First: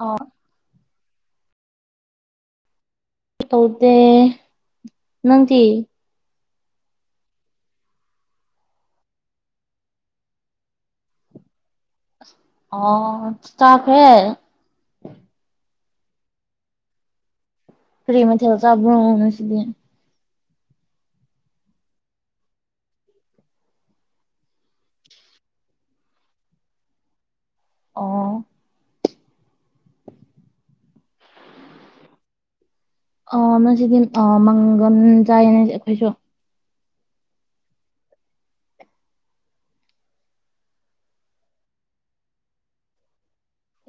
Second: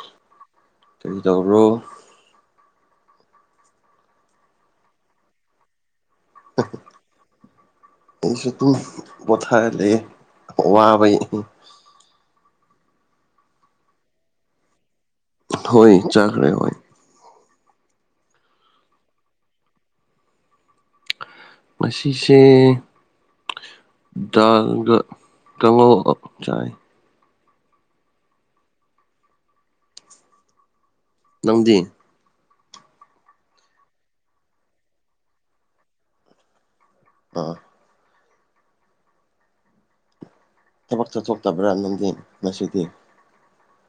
ꯑꯥ ꯀꯔꯤ ꯇꯧꯕ꯭ꯔꯣ ꯇꯧꯗꯦ ꯅꯪꯇꯤ [unintelligible] ꯑꯩꯁꯨ ꯗꯨꯝ ꯄꯣꯊꯥꯔ ꯂꯩꯌꯦ ꯋꯥꯕꯩ ꯑꯣ ꯆꯥꯈ꯭ꯔꯦ ꯍꯣꯏ ꯆꯥꯈ꯭ꯔꯦ ꯍꯣꯏ ꯀꯔꯤ ꯃꯊꯦꯜ ꯆꯥꯕ꯭ꯔꯣ ꯉꯁꯤꯗꯤ ꯉꯁꯤꯁꯦ ꯗꯥꯜꯒ ꯀꯥꯡꯍꯧ [unintelligible] ꯆꯥꯏ ꯑꯣ ꯅꯪꯗꯤ ꯑꯥ ꯉꯁꯤꯗꯤ ꯑꯥ ꯃꯪꯒꯟ ꯆꯥꯏꯌꯦ ꯉꯁꯤ ꯑꯩꯈꯣꯏꯁꯨ ꯑꯥ ꯊꯕꯛ ꯆꯠꯊꯣꯛꯇꯕ꯭ꯔꯥ ꯅꯪꯗꯤ ꯉꯁꯤꯗꯤ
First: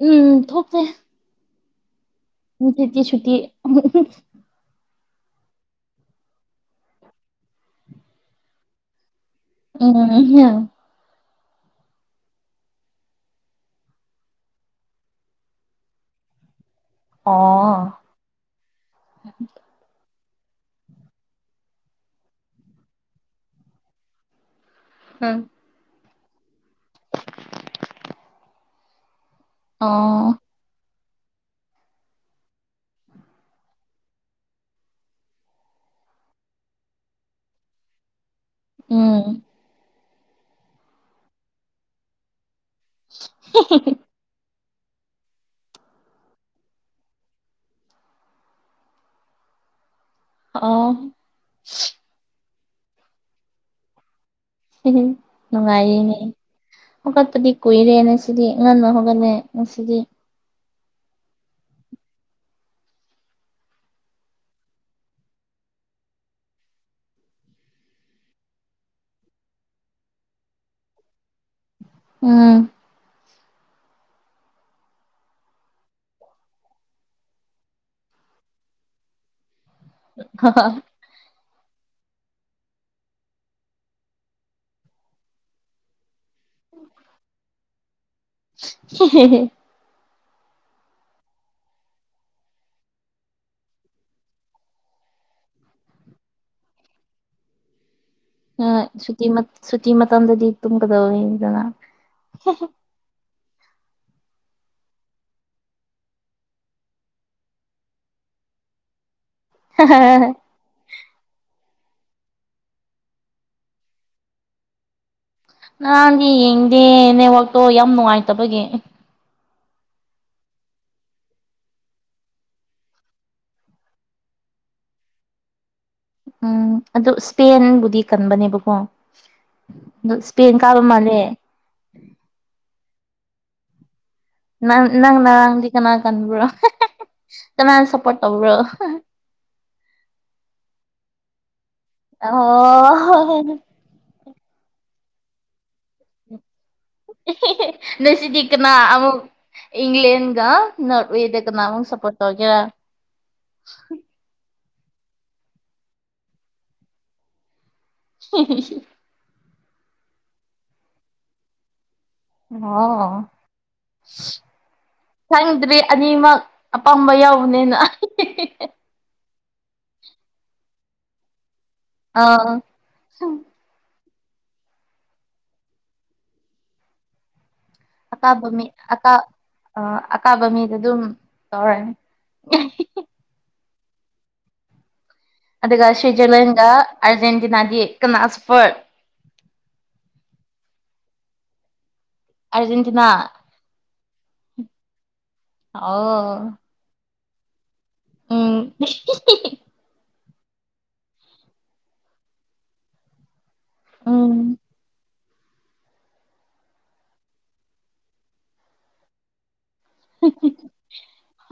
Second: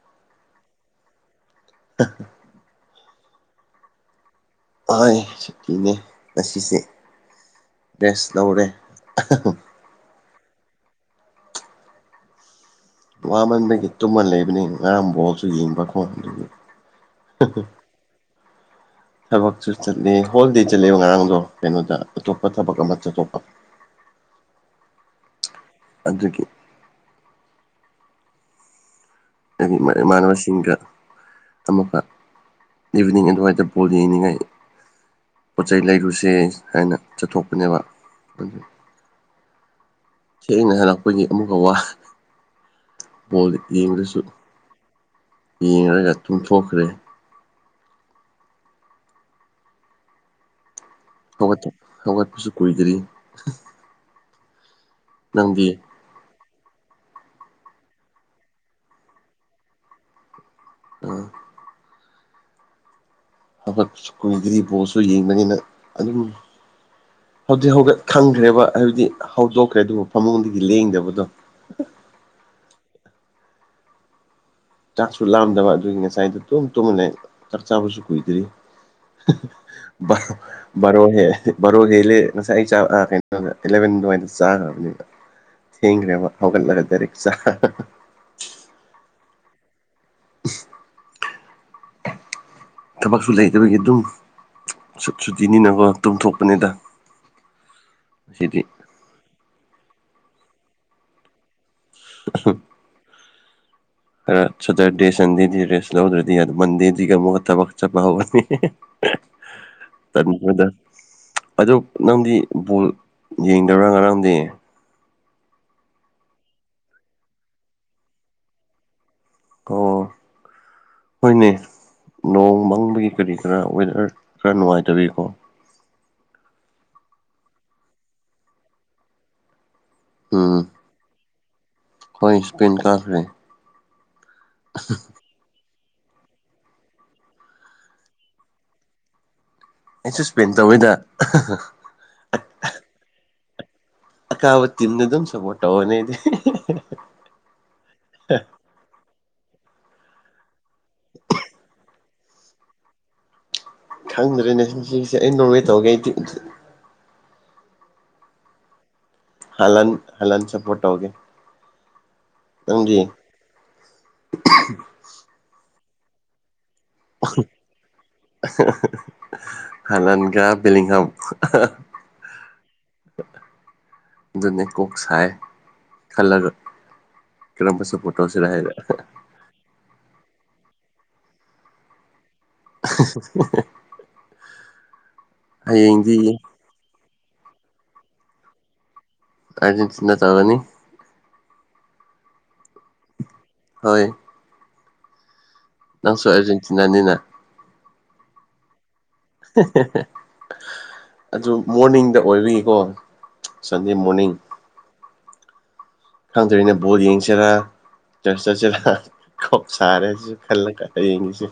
ꯎꯝ ꯊꯣꯛꯇꯦ [unintelligible] ꯉꯁꯤꯗꯤ ꯁꯨꯇꯤ ꯍꫭꯏ ꯁꯨꯇꯤꯅꯦ ꯉꯁꯤꯁꯦ ꯔꯦꯁ ꯂꯧꯔꯦ ꯎꯝ ꯋꯥꯃꯟꯕꯒꯤ ꯇꯨꯝꯃ ꯂꯩꯕꯅꯦ ꯉꯔꯥꯡ ꯕꯣꯜꯁꯨ ꯌꯦꯡꯕꯀꯣ ꯑꯣ [unintelligible] ꯊꯕꯛꯁꯨ ꯆꯠꯂꯦ ꯍꯣꯜꯗꯦ ꯆꯠꯂꯦꯕ ꯉꯔꯥꯡꯗꯣ ꯀꯩꯅꯣꯗ ꯑꯇꯣꯞꯄ ꯊꯕꯛ ꯑꯃ ꯆꯠꯊꯣꯛꯄ ꯍꯝ ꯑꯗꯨꯒꯤ ꯑꯣ ꯏꯃꯥꯟꯅꯕꯁꯤꯡꯒ ꯑꯃꯨꯛꯀ ꯏꯚꯅꯤꯡ ꯑꯗꯨꯋꯥꯏꯗ ꯕꯣꯜ ꯌꯦꯡꯅꯤꯡꯉꯥꯏ ꯄꯣꯠ ꯆꯩ ꯂꯩꯔꯨꯁꯦ ꯍꯥꯏꯅ ꯆꯠꯊꯣꯛꯄꯅꯦꯕ ꯑꯗꯨ ꯎꯝ ꯊꯦꯡꯅ ꯍꯜꯂꯛꯄꯒꯤ ꯑꯃꯨꯛꯀ ꯋꯥ ꯕꯣꯜ ꯌꯦꯡꯕꯗꯁꯨ ꯌꯦꯡꯔꯒ ꯇꯨꯝꯊꯣꯛꯈ꯭ꯔꯦ ꯑꯥꯎ ꯍꯧꯒꯠꯇꯦ ꯍꯧꯒꯠꯄꯁꯨ ꯀꯨꯏꯗ꯭ꯔꯤ ꯅꯪꯗꯤ ꯅꯨꯡꯉꯥꯏꯔꯤꯅꯦ ꯍꯧꯒꯠꯄꯗꯤ ꯀꯨꯏꯔꯦ ꯅꯁꯤꯗꯤ ꯉꯟꯅ ꯍꯧꯒꯠꯂꯦ ꯉꯥꯁꯤꯗꯤ ꯎꯝ ꯍꯧꯒꯠꯄꯁꯨ ꯀꯨꯏꯗ꯭ꯔꯤ ꯕꯣꯜꯁꯨ ꯌꯦꯡꯕꯅꯤꯅ ꯑꯗꯨꯝ ꯍꯧꯗꯤ ꯍꯧꯒꯠ ꯈꯪꯈ꯭ꯔꯦꯕ ꯍꯥꯏꯕꯗꯤ ꯍꯧꯗꯣꯛꯈ꯭ꯔꯦ ꯗꯨꯕꯨ ꯐꯃꯨꯡꯗꯤ ꯂꯦꯡꯗꯕꯗꯣ ꯎꯝ ꯆꯥꯛꯁꯨ ꯂꯥꯝꯗꯕ ꯑꯗꯨꯒꯤ ꯉꯁꯥꯏꯗ ꯗꯨꯝ ꯇꯨꯝꯃ ꯂꯩ ꯆꯥꯛ ꯆꯥꯕꯁꯨ ꯀꯨꯏꯗ꯭ꯔꯤ ꯕꯥꯔꯣ ꯕꯥꯔꯣ ꯍꯦꯜ ꯕꯥꯔꯣ ꯍꯦꯜꯂꯦ ꯉꯁꯥꯏ ꯑꯩꯥ ꯆꯥꯛ ꯑꯥ ꯀꯩꯅꯣ ꯑꯦꯂꯚꯦꯟ ꯗꯨꯋꯥꯏꯗ ꯆꯥꯈ꯭ꯔꯕꯅꯤꯅ ꯊꯦꯡꯒ꯭ꯔꯦꯕ ꯍꯧꯒꯜꯂꯔ ꯗꯥꯏꯔꯦꯛ ꯆꯥ [unintelligible] [inaudible] ꯊꯕꯛꯁꯨ ꯂꯩꯇꯕꯒꯤ ꯑꯗꯨꯝ ꯁꯨ ꯁꯨꯇꯤꯅꯤꯅꯀꯣ ꯇꯨꯝꯊꯣꯛꯄꯅꯤꯗ [inaudible] ꯍꯣꯏ ꯁꯨꯇꯤ ꯃꯠ ꯁꯨꯇꯤ ꯃꯇꯝꯗꯗꯤ ꯇꯨꯝꯒꯗꯧꯅꯤꯗꯅ [unintelligible] ꯑꯥ ꯁꯇꯔꯗꯦ ꯁꯟꯗꯦꯗꯤ ꯔꯦꯁ ꯂꯧꯗ꯭ꯔꯗꯤ ꯃꯟꯗꯦꯗꯒꯤ ꯑꯃꯨꯛꯀ ꯊꯕꯛ ꯆꯠꯄ ꯍꯧꯔꯅꯤ ꯇꯟꯕꯗ ꯑꯗꯨ ꯅꯪꯗꯤ ꯕꯣꯜ ꯌꯦꯡꯗꯕ꯭ꯔꯥ ꯉꯔꯥꯡꯗꯤ ꯉꯔꯥꯦꯡꯗꯤ ꯌꯦꯡꯗꯦ ꯅꯦꯠꯋꯥꯛꯇꯣ ꯌꯥꯝ ꯅꯨꯡꯉꯥꯏꯇꯕꯒꯤ ꯑꯣ ꯍꯣꯏꯅꯦ ꯅꯣꯡ ꯃꯪꯕꯒꯤ ꯀꯔꯤ ꯈꯔ ꯋꯦꯗꯔ ꯈꯔ ꯅꯨꯡꯉꯥꯏꯇꯕꯤꯀꯣ ꯎꯝ ꯑꯗꯨ ꯏꯁꯄꯦꯟꯕꯨꯗꯤ ꯀꯟꯕꯅꯦꯕꯀꯣ ꯑꯗꯨ ꯁ꯭ꯄꯦꯟ ꯎꯝ ꯀꯥꯕ ꯃꯥꯜꯂꯦ ꯍꯣꯏ ꯁ꯭ꯄꯦꯟ ꯀꯥꯈ꯭ꯔꯦ ꯅꯪ ꯅꯪ ꯅꯔꯥꯡꯗꯤ ꯀꯅꯥ ꯀꯟꯕ꯭ꯔꯣ ꯀꯅꯥꯅ ꯁꯞꯄꯣꯔꯠ ꯇꯧꯕ꯭ꯔꯣ ꯑꯩꯁꯨ ꯁ꯭ꯄꯦꯟ ꯇꯧꯋꯤꯗ ꯑꯣ ꯀꯥꯕ ꯇꯤꯝꯗꯨ ꯑꯗꯨꯝ ꯁꯄꯣꯔꯠ ꯇꯧꯔꯅꯤ ꯑꯩꯗꯤ ꯑꯦꯍꯦꯍꯦ ꯅꯣꯢꯁꯤꯗꯤ ꯀꯅꯥ ꯑꯃꯨꯛ ꯏꯪꯂꯦꯟꯒ ꯅꯣꯔꯠ ꯋꯦꯗ ꯀꯅꯥ ꯑꯃꯨꯛ ꯁꯄꯣꯔꯠ ꯇꯧꯒꯦꯔꯥ ꯈꯪꯗ꯭ꯔꯦꯅꯦ ꯉꯁꯤꯁꯦ ꯑꯩ ꯅꯣꯔꯋꯦ ꯇꯧꯒꯦ ꯑꯩꯗꯤ ꯍꯦꯍꯦꯍꯦ ꯍꯂꯟ ꯍꯂꯟ ꯁꯄꯣꯔꯠ ꯇꯧꯒꯦ ꯅꯪꯗꯤ ꯑꯣ ꯈꯪꯗ꯭ꯔꯤ ꯑꯅꯤꯃꯛ ꯑꯄꯥꯝꯕ ꯌꯥꯎꯕꯅꯦꯅ ꯑꯍꯦꯍꯦꯍꯦꯍꯦ ꯍꯂꯟꯒꯥ ꯕꯤꯂꯤꯡꯍꯝ ꯑꯍ ꯑꯍ ꯑꯧ ꯍꯝ ꯑꯗꯨꯅꯦ ꯀꯣꯛ ꯁꯥꯢ ꯈꯜꯂꯒ ꯀꯔꯝꯕꯁꯨ ꯑꯀꯥꯕ ꯃꯤ ꯑꯀꯥ ꯑ ꯑꯀꯥꯕ ꯃꯤꯗ ꯑꯗꯨꯝ ꯇꯧꯔꯦ [unintelligible] ꯑꯗꯨꯒ ꯁ꯭ꯋꯤꯖꯔꯂꯦꯟꯒ ꯑꯔꯖꯦꯟꯇꯤꯅꯥꯗꯤ ꯀꯅꯥ ꯁꯄꯣꯔꯠ ꯑꯔꯖꯦꯟꯇꯤꯅꯥ ꯇꯧꯔꯅꯤ ꯑꯔꯖꯦꯟꯇꯤꯅꯥ ꯍꯣꯢ ꯎꯝ ꯅꯪꯁꯨ ꯑꯔꯖꯦꯟꯇꯤꯅꯥꯅꯤꯅ ꯎꯝ ꯑꯍꯤꯍꯤ ꯑꯍꯦꯍꯦꯍꯦ ꯑꯗꯨ ꯃꯣꯔꯅꯤꯡꯗ ꯑꯣꯢꯕꯒꯤꯀꯣ ꯁꯟꯗꯦ ꯎꯝ ꯃꯣꯔꯅꯤꯡ ꯈꯪꯗ꯭ꯔꯦꯅꯦ ꯕꯣꯜ ꯌꯦꯡꯁꯤꯔꯥ ꯆꯔ꯭ꯁ ꯆꯠꯁꯤꯔ ꯀꯣꯛ ꯁꯥꯔꯦ ꯑꯩꯖꯦ ꯈꯜꯂꯒ ꯍꯌꯦꯡꯒꯤꯖꯦ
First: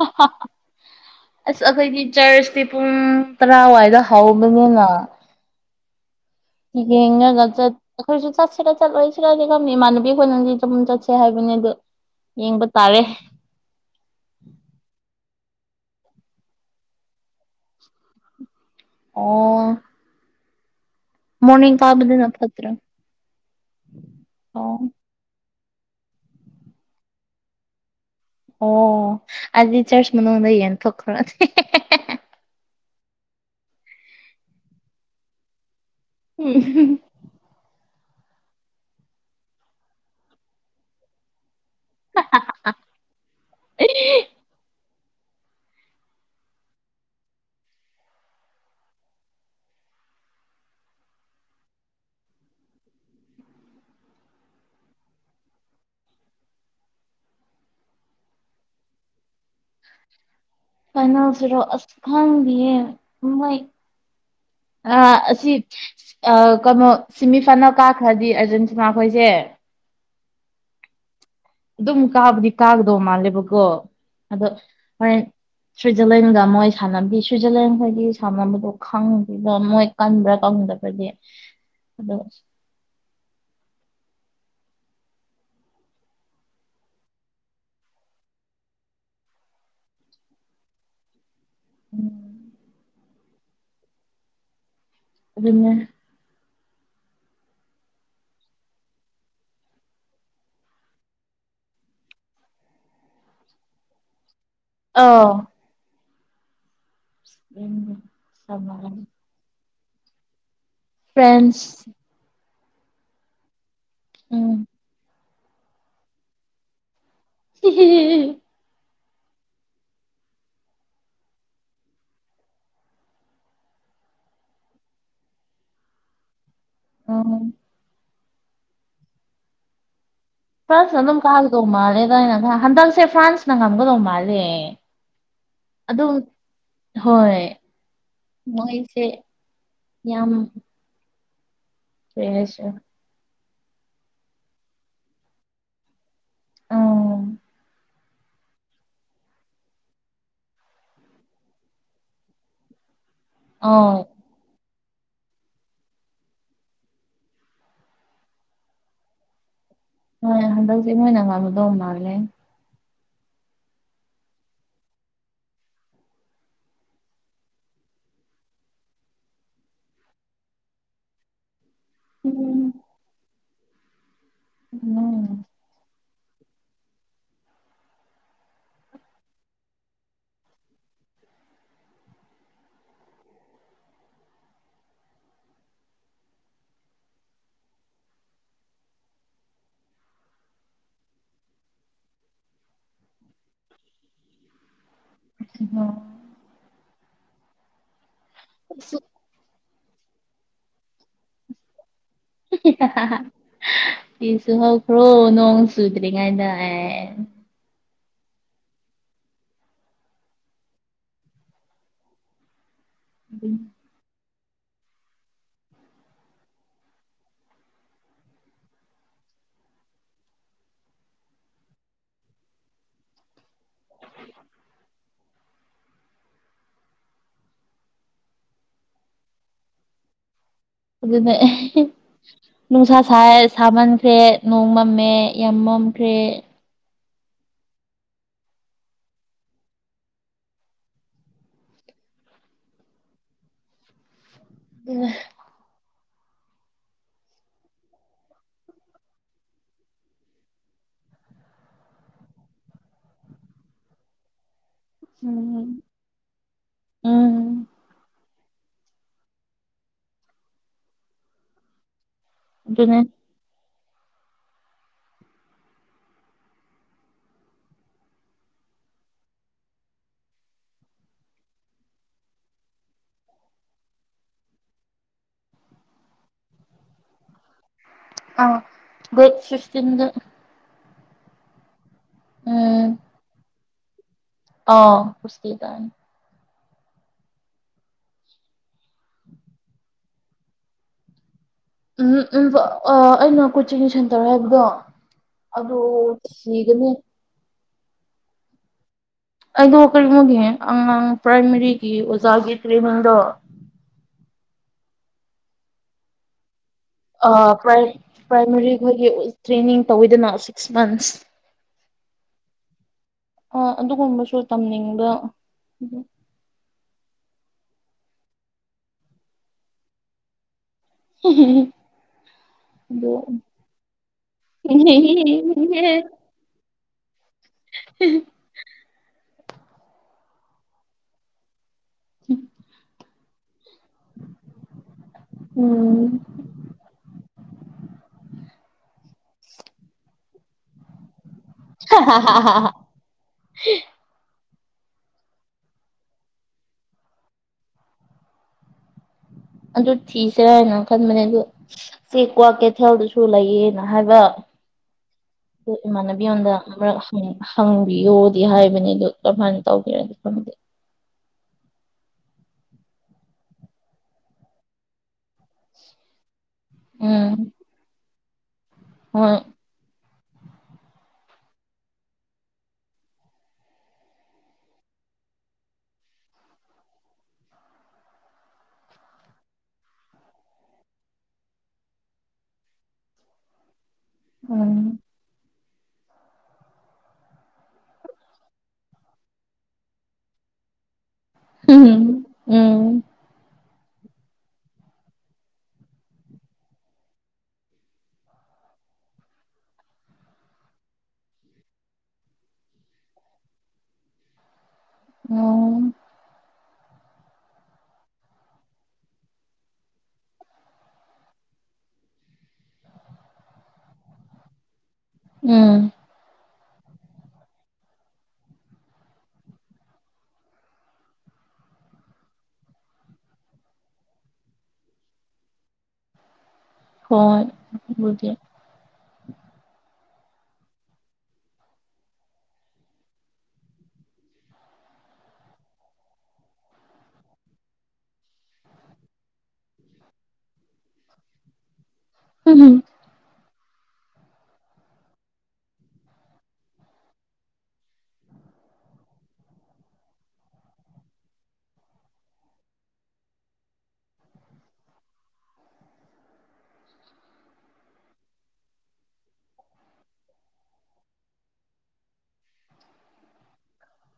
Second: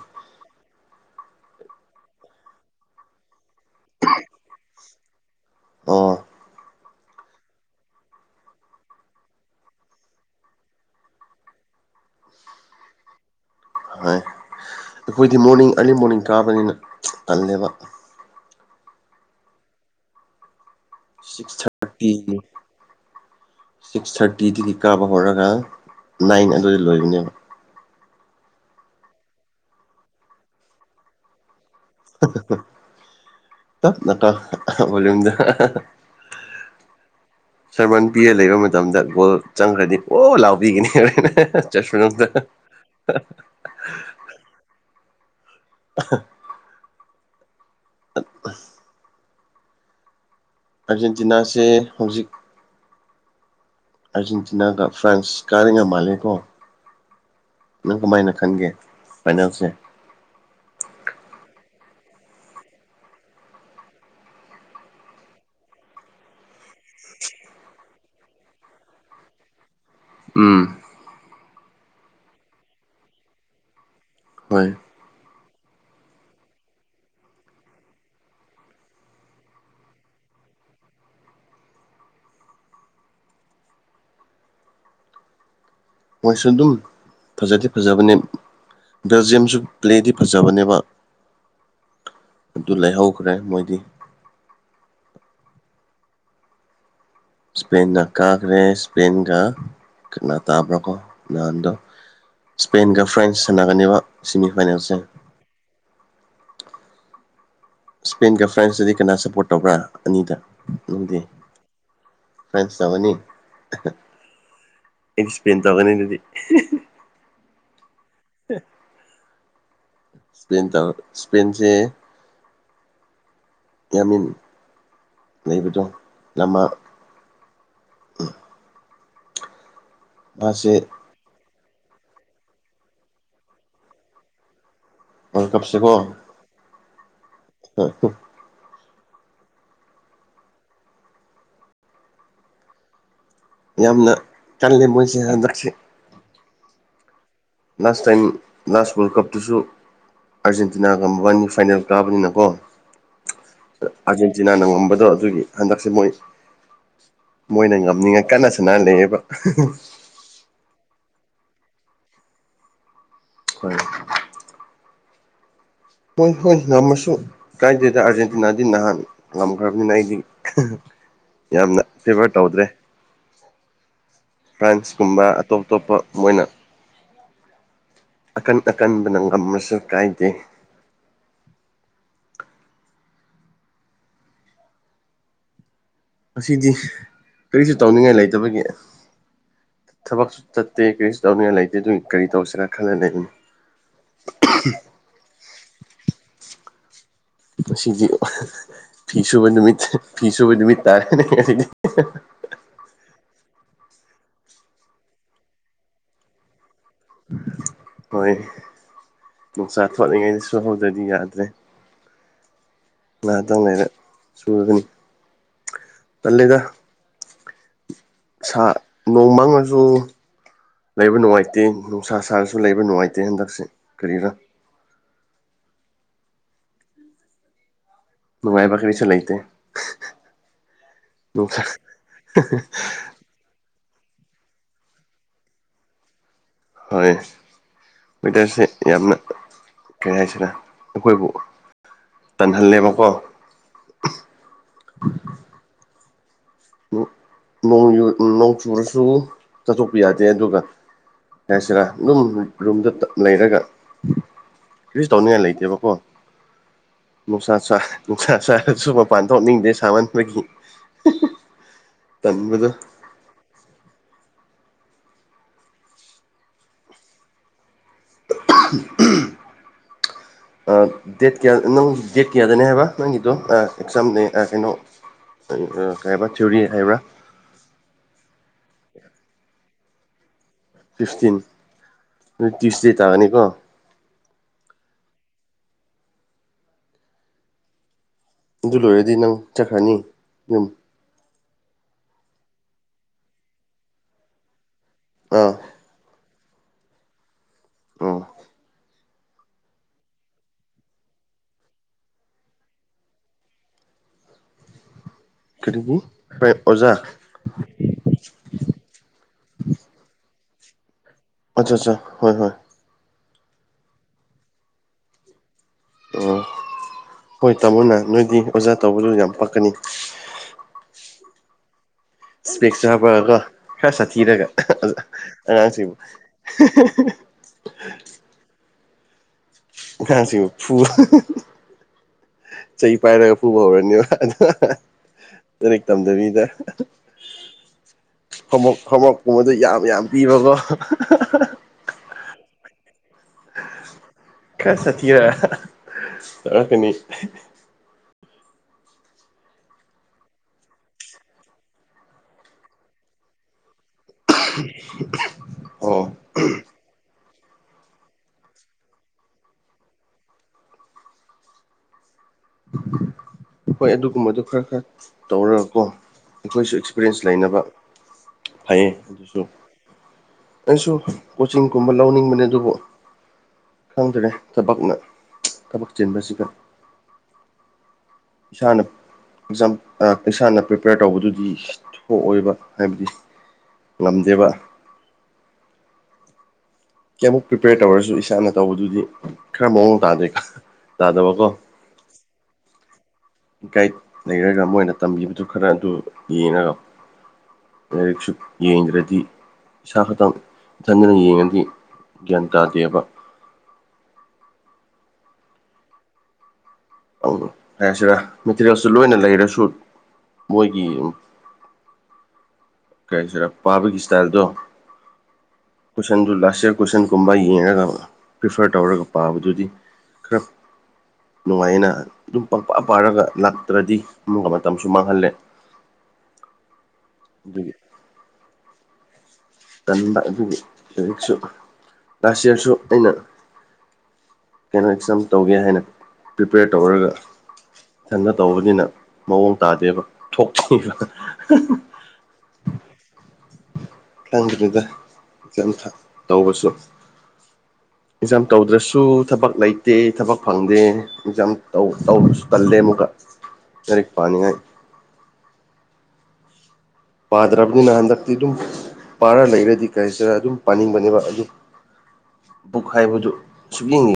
ꯑꯁ ꯑꯩꯈꯣꯢꯒꯤ ꯆꯔꯆꯇꯤ ꯄꯨꯡ ꯇꯔꯥꯋꯥꯢꯗ ꯍꯧꯕꯅꯤꯅ ꯑꯣ ꯌꯦꯡꯉꯒ ꯆꯠ ꯑꯩꯈꯣꯏꯖꯨ ꯆꯠꯁꯤꯔ ꯆꯠꯂꯣꯢꯁꯤꯔꯗꯤ ꯈꯟꯕꯅꯤ ꯏꯃꯥꯟꯅꯕꯤ ꯈꯣꯢꯅꯗꯤ ꯆꯨꯝ ꯆꯠꯁꯦ ꯍꯥꯢꯕꯅꯤ ꯑꯗꯨ ꯌꯦꯡꯕ ꯇꯥꯔꯦ ꯍꯣꯢ ꯑꯩꯈꯣꯢꯗꯤ ꯃꯣꯔꯅꯤꯡ ꯑꯔꯂꯤ ꯃꯣꯔꯅꯤꯡ ꯀꯥꯕꯅꯤꯅ ꯇꯜꯂꯦꯕ ꯑꯣ ꯁꯤꯛꯁ ꯃꯣꯔꯅꯤꯡ ꯀꯥꯕꯗꯨꯅ ꯊꯥꯔꯇꯤꯒꯤ ꯐꯠꯇ꯭ꯔꯣ ꯁꯤꯛꯁ ꯑꯣ ꯊꯥꯔꯇꯤꯗꯒꯤ ꯀꯥꯕ ꯍꯣꯔꯒ ꯅꯥꯏꯟ ꯑꯗꯨꯗ ꯂꯣꯢꯕꯅꯦꯕ ꯑꯣ ꯑꯗꯤ ꯆꯔꯆ ꯃꯅꯨꯡꯗ ꯌꯦꯟꯊꯣꯛꯈ꯭ꯔꯣꯅꯦ ꯍꯦꯍꯦꯍꯦ ꯍꯍꯍ ꯇꯞ ꯀꯣ ꯑꯍ ꯑꯣꯢꯔꯝꯗ ꯑꯍ ꯑꯍ ꯑꯍ ꯎꯝ ꯑꯍꯨꯝꯍꯨꯝ ꯁꯔꯃꯟ ꯄꯤꯌꯦ ꯂꯩꯕ ꯃꯇꯝꯗ ꯒꯣꯜ ꯆꯪꯈ꯭ꯔꯗꯤ ꯑꯣ ꯂꯥꯎꯕꯤꯒꯅꯤ ꯍꯔꯦꯟ ꯑꯍ ꯑꯍ ꯍ ꯆꯔ꯭ꯁ ꯃꯅꯨꯡꯗ ꯍ ꯍꯑ ꯑꯍ ꯑꯠ ꯎꯝ ꯑꯥꯔꯖꯦꯟꯇꯤꯅꯥꯁꯦ ꯍꯧꯖꯤꯛ ꯑꯥꯔꯖꯦꯟꯇꯤꯅꯥꯒ ꯐ꯭ꯔꯥꯟꯁ ꯀꯥꯔꯤ ꯉ ꯃꯥꯜꯂꯦꯀꯣ ꯅꯪ ꯀꯃꯢꯅ ꯈꯪꯒꯦ ꯐꯥꯢꯅꯦꯜꯁꯦ ꯐꯥꯢꯅꯦꯜꯁꯤꯔꯣ ꯑꯁ ꯈꯪꯗꯤꯌꯦ ꯃꯣꯢ ꯑꯥ ꯑꯁꯤ ꯑ ꯀꯅꯣ ꯁꯤꯃꯤꯐꯥꯢꯅꯦꯜ ꯀꯥꯈ꯭ꯔꯗꯤ ꯑꯔꯖꯦꯟꯇꯤꯅꯥ ꯍꯣꯢꯖꯦ ꯎꯝ ꯑꯗꯨꯝ ꯀꯥꯕꯨꯗꯤ ꯀꯥꯒꯗꯧ ꯃꯥꯜꯂꯦꯕꯀꯣ ꯑꯗꯣ ꯍꯣꯏ ꯍꯣꯔꯦꯟ ꯁ꯭ꯋꯤꯠꯖꯔꯂꯦꯟꯒ ꯃꯣꯏ ꯁꯥꯟꯅꯕꯤ ꯁ꯭ꯋꯤꯠꯖꯔꯂꯦꯟ ꯈꯣꯏꯒꯤ ꯁꯥꯟꯅꯕꯗꯣ ꯈꯪꯗꯦꯗꯥ ꯃꯣꯏ ꯀꯟꯕ꯭ꯔꯥ ꯀꯟꯗꯕ꯭ꯔꯗꯤ ꯑꯗꯣ ꯃꯣꯏꯁꯨ ꯑꯗꯨꯝ ꯐꯖꯗꯤ ꯐꯖꯕꯅꯦ ꯕꯦꯜꯖ꯭ꯌꯦꯝꯁꯨ ꯄ꯭ꯂꯦꯗꯤ ꯐꯖꯕꯅꯦꯕ ꯎꯝ ꯑꯗꯨ ꯂꯩꯍꯧꯈ꯭ꯔꯦ ꯃꯣꯏꯗꯤ ꯑꯗꯨꯅꯦ ꯏꯁꯄꯦꯟ ꯅ ꯀꯥꯈ꯭ꯔꯦ ꯏꯁꯄꯦꯟꯒ ꯀꯅꯥ ꯇꯥꯕ꯭ꯔꯀꯣ ꯅꯍꯥꯟꯗꯣ ꯏꯁꯄꯦꯟꯒ ꯐ꯭ꯔꯦꯟꯁ ꯁꯒꯅꯤꯕ ꯁꯤꯃꯤꯐꯥꯏꯅꯦꯜꯁꯦ ꯑꯥꯎ ꯎꯝ ꯏꯁꯄꯦꯟꯒ ꯐ꯭ꯔꯥꯟꯁꯀꯗꯤ ꯀꯅꯥ ꯁꯞꯄꯣꯔꯠ ꯇꯧꯕ꯭ꯔꯥ ꯑꯅꯤꯗ ꯅꯪꯗꯤ ꯐ꯭ꯔꯦꯟꯁ ꯐ꯭ꯔꯦꯟꯁ ꯇꯧꯒꯅꯤ ꯎꯝ ꯑꯩ ꯏꯁꯄꯂꯦꯟ ꯇꯧꯒꯅꯤ ꯑꯗꯨꯗꯤ [unintelligible] ꯍꯦ ꯏꯁꯄꯦꯟ ꯇꯧ ꯏꯁꯄꯦꯟꯁꯦ ꯌꯥꯃꯤꯟ ꯂꯩꯕꯗꯣ ꯌꯃ ꯑꯪ ꯃꯥꯁꯦ ꯐ꯭ꯔꯥꯟꯁꯨ ꯑꯗꯨꯝ ꯀꯥꯒꯗꯧ ꯃꯥꯜꯂꯦ ꯑꯗꯨꯅꯥꯀꯣ ꯍꯟꯗꯛꯁꯦ ꯐ꯭ꯔꯥꯟꯁꯅ ꯉꯝꯒꯗꯧ ꯃꯥꯜꯂꯦ ꯋꯥꯔ꯭ꯜ ꯀꯞꯁꯤꯀꯣ ꯑꯗꯨꯝ ꯍꯣꯏ ꯃꯣꯏꯁꯦ ꯌꯥꯝ ꯀꯩ ꯍꯥꯏꯁꯤꯔ ꯌꯥꯝꯅ ꯀꯜꯂꯤ ꯃꯣꯏꯁꯦ ꯍꯟꯗꯛꯁꯤ ꯑꯥ ꯂꯥꯁ ꯇꯥꯏꯝ ꯂꯥꯁ ꯋꯥꯔꯜ ꯀꯞꯇꯁꯨ ꯑꯥꯔꯖꯦꯟꯇꯤꯅꯥꯒ ꯃꯕꯥꯟꯅꯤ ꯐꯥꯏꯅꯦꯜ ꯀꯥꯕꯅꯤꯅꯀꯣ ꯑꯥꯎ ꯑꯔꯖꯦꯟ ꯇꯤꯅꯥꯅ ꯉꯝꯕꯗꯣ ꯑꯗꯨꯒꯤ ꯍꯟꯗꯛꯁꯦ ꯃꯣꯏ ꯃꯣꯏꯅ ꯉꯝꯅꯤꯡꯉꯥꯢ ꯀꯟꯅ ꯁꯥꯅ ꯂꯩꯌꯦꯕ ꯍꯣꯏ ꯍꯟꯗꯛꯇꯤ ꯃꯣꯏꯅ ꯉꯝꯒꯗꯧ ꯃꯥꯜꯂꯦ ꯍꯣꯏ ꯍꯣꯏ ꯍꯣꯏ ꯉꯝꯃꯁꯨ ꯀꯥꯏꯗꯦꯗ ꯑꯔꯖꯦꯟꯇꯤꯅꯥꯗꯤ ꯅꯍꯥꯟ ꯉꯝꯈ꯭ꯔꯕꯅꯤꯅ ꯑꯩꯗꯤ ꯌꯥꯝꯅ ꯐꯦꯚꯔ ꯎꯝ ꯇꯧꯗ꯭ꯔꯦ ꯐ꯭ꯔꯥꯟꯁꯀꯨꯝꯕ ꯑꯇꯣꯞ ꯑꯇꯣꯞꯄ ꯃꯣꯏꯅ ꯑꯀꯟ ꯑꯀꯟꯕꯅ ꯉꯝꯃꯁꯨ ꯀꯥꯏꯗꯦ ꯉꯁꯤꯗꯤ ꯀꯔꯤꯁꯨ ꯇꯧꯅꯤꯡꯉꯥꯏ ꯂꯩꯇꯕꯒꯤ ꯊꯕꯛꯁꯨ ꯆꯠꯇꯦ ꯀꯔꯤꯁꯨ ꯇꯧꯅꯤꯡꯉꯥꯏ ꯂꯩꯇꯦ ꯑꯗꯨꯒꯤ ꯀꯔꯤ ꯇꯧꯁꯤꯔꯥ ꯈꯜꯂ ꯂꯩꯔꯤꯝꯅꯦ ꯑꯣ ꯉꯁꯤꯗꯤ ꯐꯤ ꯁꯨꯕ ꯅꯨꯃꯤꯠ ꯐꯤ ꯁꯨꯕ ꯅꯨꯃꯤꯠ ꯇꯥꯔꯦꯅꯦ ꯉꯁꯤꯗꯤ [unintelligible] ꯐꯤ ꯁꯨꯍꯧꯈ꯭ꯔꯣ ꯅꯣꯡ ꯆꯨꯗ꯭ꯔꯤꯉꯩꯗ ꯑꯦ ꯍꯣꯏ ꯅꯨꯡꯁꯥ ꯊꯣꯛꯂꯤꯉꯩꯗ ꯁꯨꯍꯧꯗ꯭ꯔꯗꯤ ꯌꯥꯗ꯭ꯔꯦ ꯉꯍꯥꯇꯪ ꯂꯩꯔ ꯁꯨꯔꯒꯅꯤ ꯇꯜꯂꯦꯗ ꯁꯥ ꯅꯣꯡ ꯃꯪꯉꯖꯨ ꯂꯩꯕ ꯅꯨꯡꯉꯥꯏꯇꯦ ꯅꯨꯡꯁꯥ ꯁꯥꯔꯁꯨ ꯂꯩꯕ ꯅꯨꯡꯉꯥꯏꯇꯦ ꯍꯟꯗꯛꯁꯦ ꯀꯔꯤꯔꯥ ꯅꯨꯡꯉꯥꯏꯕ ꯀꯔꯤꯁꯨ ꯂꯩꯇꯦ ꯑꯗꯨꯅꯦ ꯑꯍꯥ ꯅꯨꯡꯁꯥ ꯍ ꯅꯨꯡꯁꯥ ꯁꯥꯔꯦ ꯁꯥꯃꯟꯈ꯭ꯔꯦ ꯅꯣꯡ ꯃꯝꯃꯦ ꯌꯥꯝ ꯃꯝꯈ꯭ꯔꯦ ꯍꯣꯏ ꯋꯦꯗꯔꯁꯦ ꯌꯥꯝꯅ ꯀꯩ ꯍꯥꯏꯁꯦꯔ ꯑꯩꯈꯣꯏꯕꯨ ꯇꯟꯍꯜꯂꯦꯕꯀꯣ ꯑꯥ ꯅꯣ ꯅꯣꯡ ꯌꯨ ꯅꯣꯡ ꯆꯨꯔꯁꯨ ꯆꯠꯊꯣꯛꯄ ꯌꯥꯗꯦ ꯑꯗꯨꯒ ꯍꯥꯏꯁꯦꯔꯥ ꯑꯗꯨꯝ ꯔꯨꯝꯗꯇ ꯂꯩꯔꯒ ꯀꯔꯤꯁꯨ ꯊꯧꯅꯤꯡꯉꯥꯏ ꯎꯝ ꯂꯩꯇꯦꯕꯀꯣ ꯅꯨꯡꯁꯥ ꯎꯝ ꯆꯥ ꯅꯨꯡꯁꯥ ꯁꯥꯔꯁꯨ ꯃꯄꯥꯟ ꯊꯣꯛꯅꯤꯡꯗꯦ ꯁꯥꯃꯟꯕꯒꯤ ꯍꯥ ꯍꯥ ꯇꯟꯕꯗꯨ ꯑꯗꯨꯅꯦ ꯎꯨꯍ ꯑꯥ ꯑꯥ ꯗꯦꯠ ꯀꯌꯥ ꯅꯪ ꯗꯦꯠ ꯀꯌꯥꯗꯅꯦ ꯍꯥꯏꯕ ꯅꯪꯒꯤꯗꯣ ꯑꯥ ꯑꯦꯛꯖꯥꯝꯅꯦ ꯑꯥ ꯀꯩꯅꯣ ꯅꯪ ꯑꯥ ꯀꯩ ꯍꯥꯏꯕ ꯆꯨꯔꯤ ꯍꯥꯏꯕ꯭ꯔꯥ ꯑꯥ ꯗꯦꯠ ꯐꯤꯐꯇꯤꯟꯗ ꯐꯤꯐꯇꯤꯟ ꯑꯗꯨ ꯇꯨꯏꯁꯗꯦ ꯇꯥꯒꯅꯤꯀꯣ ꯑꯣ ꯇꯨꯏꯁꯇꯦ ꯇꯥꯒꯅꯤ ꯑꯗꯨ ꯂꯣꯏꯔꯗꯤ ꯅꯪ ꯆꯠꯈ꯭ꯔꯅꯤ ꯌꯨꯝ ꯎꯨꯝ ꯏꯕꯥ ꯑꯥ ꯑꯩꯅ ꯀꯣꯆꯤꯡ ꯁꯦꯟꯇꯔ ꯍꯥꯏꯕꯗꯣ ꯑꯥ ꯑꯗꯣ ꯊꯤꯒꯅꯤ ꯑꯣ ꯑꯩꯗꯣ ꯀꯔꯤꯅꯣꯒꯤꯅꯦ ꯑꯉꯥꯡ ꯄ꯭ꯔꯥꯏꯃꯥꯔꯤꯒꯤ ꯑꯣꯖꯥꯒꯤ ꯇ꯭ꯔꯦꯅꯤꯡꯗꯣ ꯀꯔꯤꯒꯤ ꯄꯔꯦ ꯑꯣꯖꯥ ꯑꯥ ꯄ꯭ꯔꯥꯏ ꯄ꯭ꯔꯥꯏꯃꯥꯔꯤ ꯈꯣꯏꯒꯤ ꯇ꯭ꯔꯦꯅꯤꯡ ꯇꯧꯋꯤꯗꯅ ꯁꯤꯛꯁ ꯃꯟꯁ ꯑꯠꯆꯥ ꯆꯥ ꯍꯣꯏ ꯍꯣꯏ ꯑꯥ ꯑꯗꯨꯒꯨꯝꯕꯁꯨ ꯇꯝꯅꯤꯡꯕ ꯎꯍꯨ ꯑꯣ ꯍꯣꯏ ꯇꯝꯃꯣꯅ ꯅꯣꯏꯗꯤ ꯑꯣꯖꯥ ꯇꯧꯕꯗꯨ ꯌꯥꯝ ꯄꯛꯀꯅꯤ ꯍꯥ ꯍꯥ ꯏꯁꯄꯦꯛꯁ ꯍꯥꯞꯄꯒꯀꯣ ꯈꯔ ꯁꯥꯊꯤꯔꯒ ꯑꯍꯥ ꯑꯉꯥꯡꯁꯤꯡꯕꯨ ꯍꯥ ꯍꯥ ꯍꯤꯍꯤ ꯑꯉꯥꯡꯁꯤꯕꯨ ꯐꯨꯕ ꯍꯥ ꯍꯥ ꯆꯩ ꯄꯥꯏꯔꯒ ꯐꯨꯕ ꯍꯧꯔꯅꯤꯕ [unintelligible] ꯂꯥꯏꯔꯤꯛ ꯎꯝ ꯇꯝꯗꯕꯤꯗ ꯍꯣꯃꯣꯛ ꯍꯣꯋ꯭ꯔꯥꯛꯀꯨꯝꯕꯗꯣ ꯌꯥꯝ ꯌꯥꯝ ꯄꯤꯕꯀꯣ ꯍꯥ ꯍ ꯍ ꯍꯥ ꯍꯥ ꯍꯥ ꯍ ꯍ ꯍ ꯈꯔ ꯁꯥꯊꯤꯔ ꯑꯍꯥ ꯇꯧꯔꯛꯀꯅꯤ ꯑꯗꯨ ꯊꯤꯁꯦꯔꯥ ꯍꯥꯏꯅ ꯈꯟꯕꯅꯦ ꯑꯗꯨ ꯁꯤ ꯀ꯭ꯋꯥꯀꯩꯊꯦꯜꯗꯁꯨ ꯂꯩꯌꯦꯅ ꯍꯥꯏꯕ [unintelligible] ꯗꯣ ꯑꯣ ꯏꯃꯥꯟꯅꯕꯤ ꯑꯝꯗ ꯑꯃꯔꯛ ꯍꯪ ꯍꯪꯕꯤꯌꯣꯗꯤ ꯍꯥꯏꯕꯅꯦ ꯑꯗꯨ ꯀꯝꯍꯥꯏꯟ ꯇꯧꯒꯦꯔꯗꯤ ꯈꯪꯗꯦ ꯍꯣꯏ ꯑꯗꯨꯒꯨꯝꯕꯗꯨ ꯈꯔ ꯈꯔ ꯇꯧꯔꯒꯀꯣ ꯑꯩꯈꯣꯏꯁꯨ ꯑꯦꯛꯁꯄꯤꯔꯤꯌꯦꯟꯁ ꯎꯝ ꯂꯩꯅꯕ ꯐꯩꯌꯦ ꯍꯣꯏ ꯑꯗꯨꯁꯨ ꯑꯩꯁꯨ ꯀꯣꯆꯤꯡꯒꯨꯝꯕ ꯂꯧꯅꯤꯡꯕꯅꯦ ꯑꯗꯨꯕꯨ ꯈꯪꯗꯔꯦ ꯊꯕꯛꯅ ꯊꯕꯛ ꯆꯤꯟꯕꯁꯤꯗ ꯏꯁꯥꯅꯞ ꯏꯛꯖꯥꯝ ꯑꯥ ꯏꯁꯥꯅ ꯄ꯭ꯔꯤꯄꯤꯌ꯭ꯔ ꯇꯧꯕꯗꯨꯗꯤ ꯊꯣꯛꯑꯣꯏꯕ ꯍꯥꯏꯕꯗꯤ ꯉꯝꯗꯦꯕ ꯎꯝ ꯀ‌ꯦꯝ ꯄ꯭ꯔꯤꯄꯤꯌ꯭ꯔ ꯇꯧꯔꯁꯨ ꯏꯁꯥꯅ ꯇꯧꯕꯗꯨꯗꯤ ꯈꯔ ꯃꯑꯣꯡ ꯇꯥꯗꯦ ꯇꯥꯗꯕꯀꯣ ꯎꯝ ꯎꯝ ꯒꯥꯏꯠ ꯂꯩꯔꯒ ꯃꯣꯏꯅ ꯇꯝꯕꯤꯕꯗꯨ ꯈꯔ ꯑꯗꯨ ꯌꯦꯡꯉꯒ ꯂꯥꯏꯔꯤꯛꯁꯨ ꯌꯦꯡꯗ꯭ꯔꯗꯤ ꯏꯁꯥ ꯈꯛꯇꯪ ꯏꯊꯟꯗꯅ ꯌꯦꯡꯉꯗꯤ ꯒ꯭ꯌꯥꯟ ꯇꯥꯗꯦꯕ ꯑꯣꯝ ꯑꯪ ꯀꯩ ꯍꯥꯏꯁꯤꯔꯥ ꯃꯦꯇꯤꯔꯦꯜꯁꯨ ꯂꯣꯏꯅ ꯂꯩꯔꯁꯨ ꯃꯣꯏꯒꯤ ꯀꯩ ꯍꯥꯁꯤꯔ ꯄꯥꯕꯒꯤ ꯏꯁꯇꯥꯏꯜꯗꯣ ꯎꯝ ꯀꯣꯏꯁꯟꯗꯨ ꯂꯥꯁ ꯏꯌ꯭ꯔ ꯀꯣꯏꯁꯟꯒꯨꯝꯕ ꯌꯦꯡꯉꯒ ꯄ꯭ꯔꯤꯐ꯭ꯔ ꯇꯧꯔꯒ ꯄꯥꯕꯗꯨꯗꯤ ꯈꯔ ꯅꯨꯡꯉꯥꯏꯌꯦꯅ ꯑꯗꯨꯝ ꯄꯪꯄꯥ ꯄꯥꯔꯒ ꯂꯥꯛꯇ꯭ꯔꯗꯤ ꯑꯃꯨꯛꯀ ꯃꯇꯝꯁꯨ ꯃꯥꯡꯍꯜꯂꯦ ꯍꯣꯏ ꯑꯗꯨꯒꯤ ꯑꯗꯨꯕꯨꯗꯤ ꯇꯟꯕ ꯑꯗꯨꯒꯤ ꯁꯖꯤꯛꯁꯨ ꯂꯥꯁ ꯏꯌ꯭ꯔꯁꯨ ꯑꯩꯅ ꯀꯩꯅꯣ ꯑꯦꯛꯖꯥꯝ ꯇꯧꯒꯦ ꯍꯥꯏꯅ ꯄ꯭ꯔꯤꯄꯌ꯭ꯔ ꯇꯧꯔꯒ ꯏꯊꯟꯗ ꯇꯧꯕꯅꯤꯅ ꯃꯑꯣꯡ ꯇꯥꯗꯦꯕ ꯊꯣꯛꯇꯦꯕ ꯍꯨꯝ ꯍꯨꯝ ꯈꯪꯗ꯭ꯔꯤꯗ ꯏꯊꯟꯇ ꯇꯧꯕꯁꯨ ꯑꯦꯛꯖꯥꯝ ꯇꯧꯗ꯭ꯔꯁꯨ ꯊꯕꯛ ꯂꯩꯇꯦ ꯊꯕꯛ ꯐꯪꯗꯦ ꯑꯦꯛꯖꯥꯝ ꯇꯧ ꯇꯧꯕꯁꯨ ꯇꯜꯂꯦ ꯑꯃꯨꯛꯀ ꯂꯥꯏꯔꯤꯛ ꯄꯥꯅꯤꯡꯉꯥꯏ ꯄꯥꯗ꯭ꯔꯕꯅꯤꯅ ꯍꯟꯗꯛꯇꯤ ꯗꯨꯝ ꯄꯥꯔ ꯂꯩꯔꯗꯤ ꯀꯔꯤꯁꯨꯔꯥ ꯑꯗꯨꯝ ꯄꯥꯅꯤꯡꯕꯅꯦꯕ ꯑꯗꯨ ꯕꯨꯛ ꯍꯥꯏꯕꯗꯨ ꯁꯨꯛꯌꯦꯡ ꯌꯦꯡ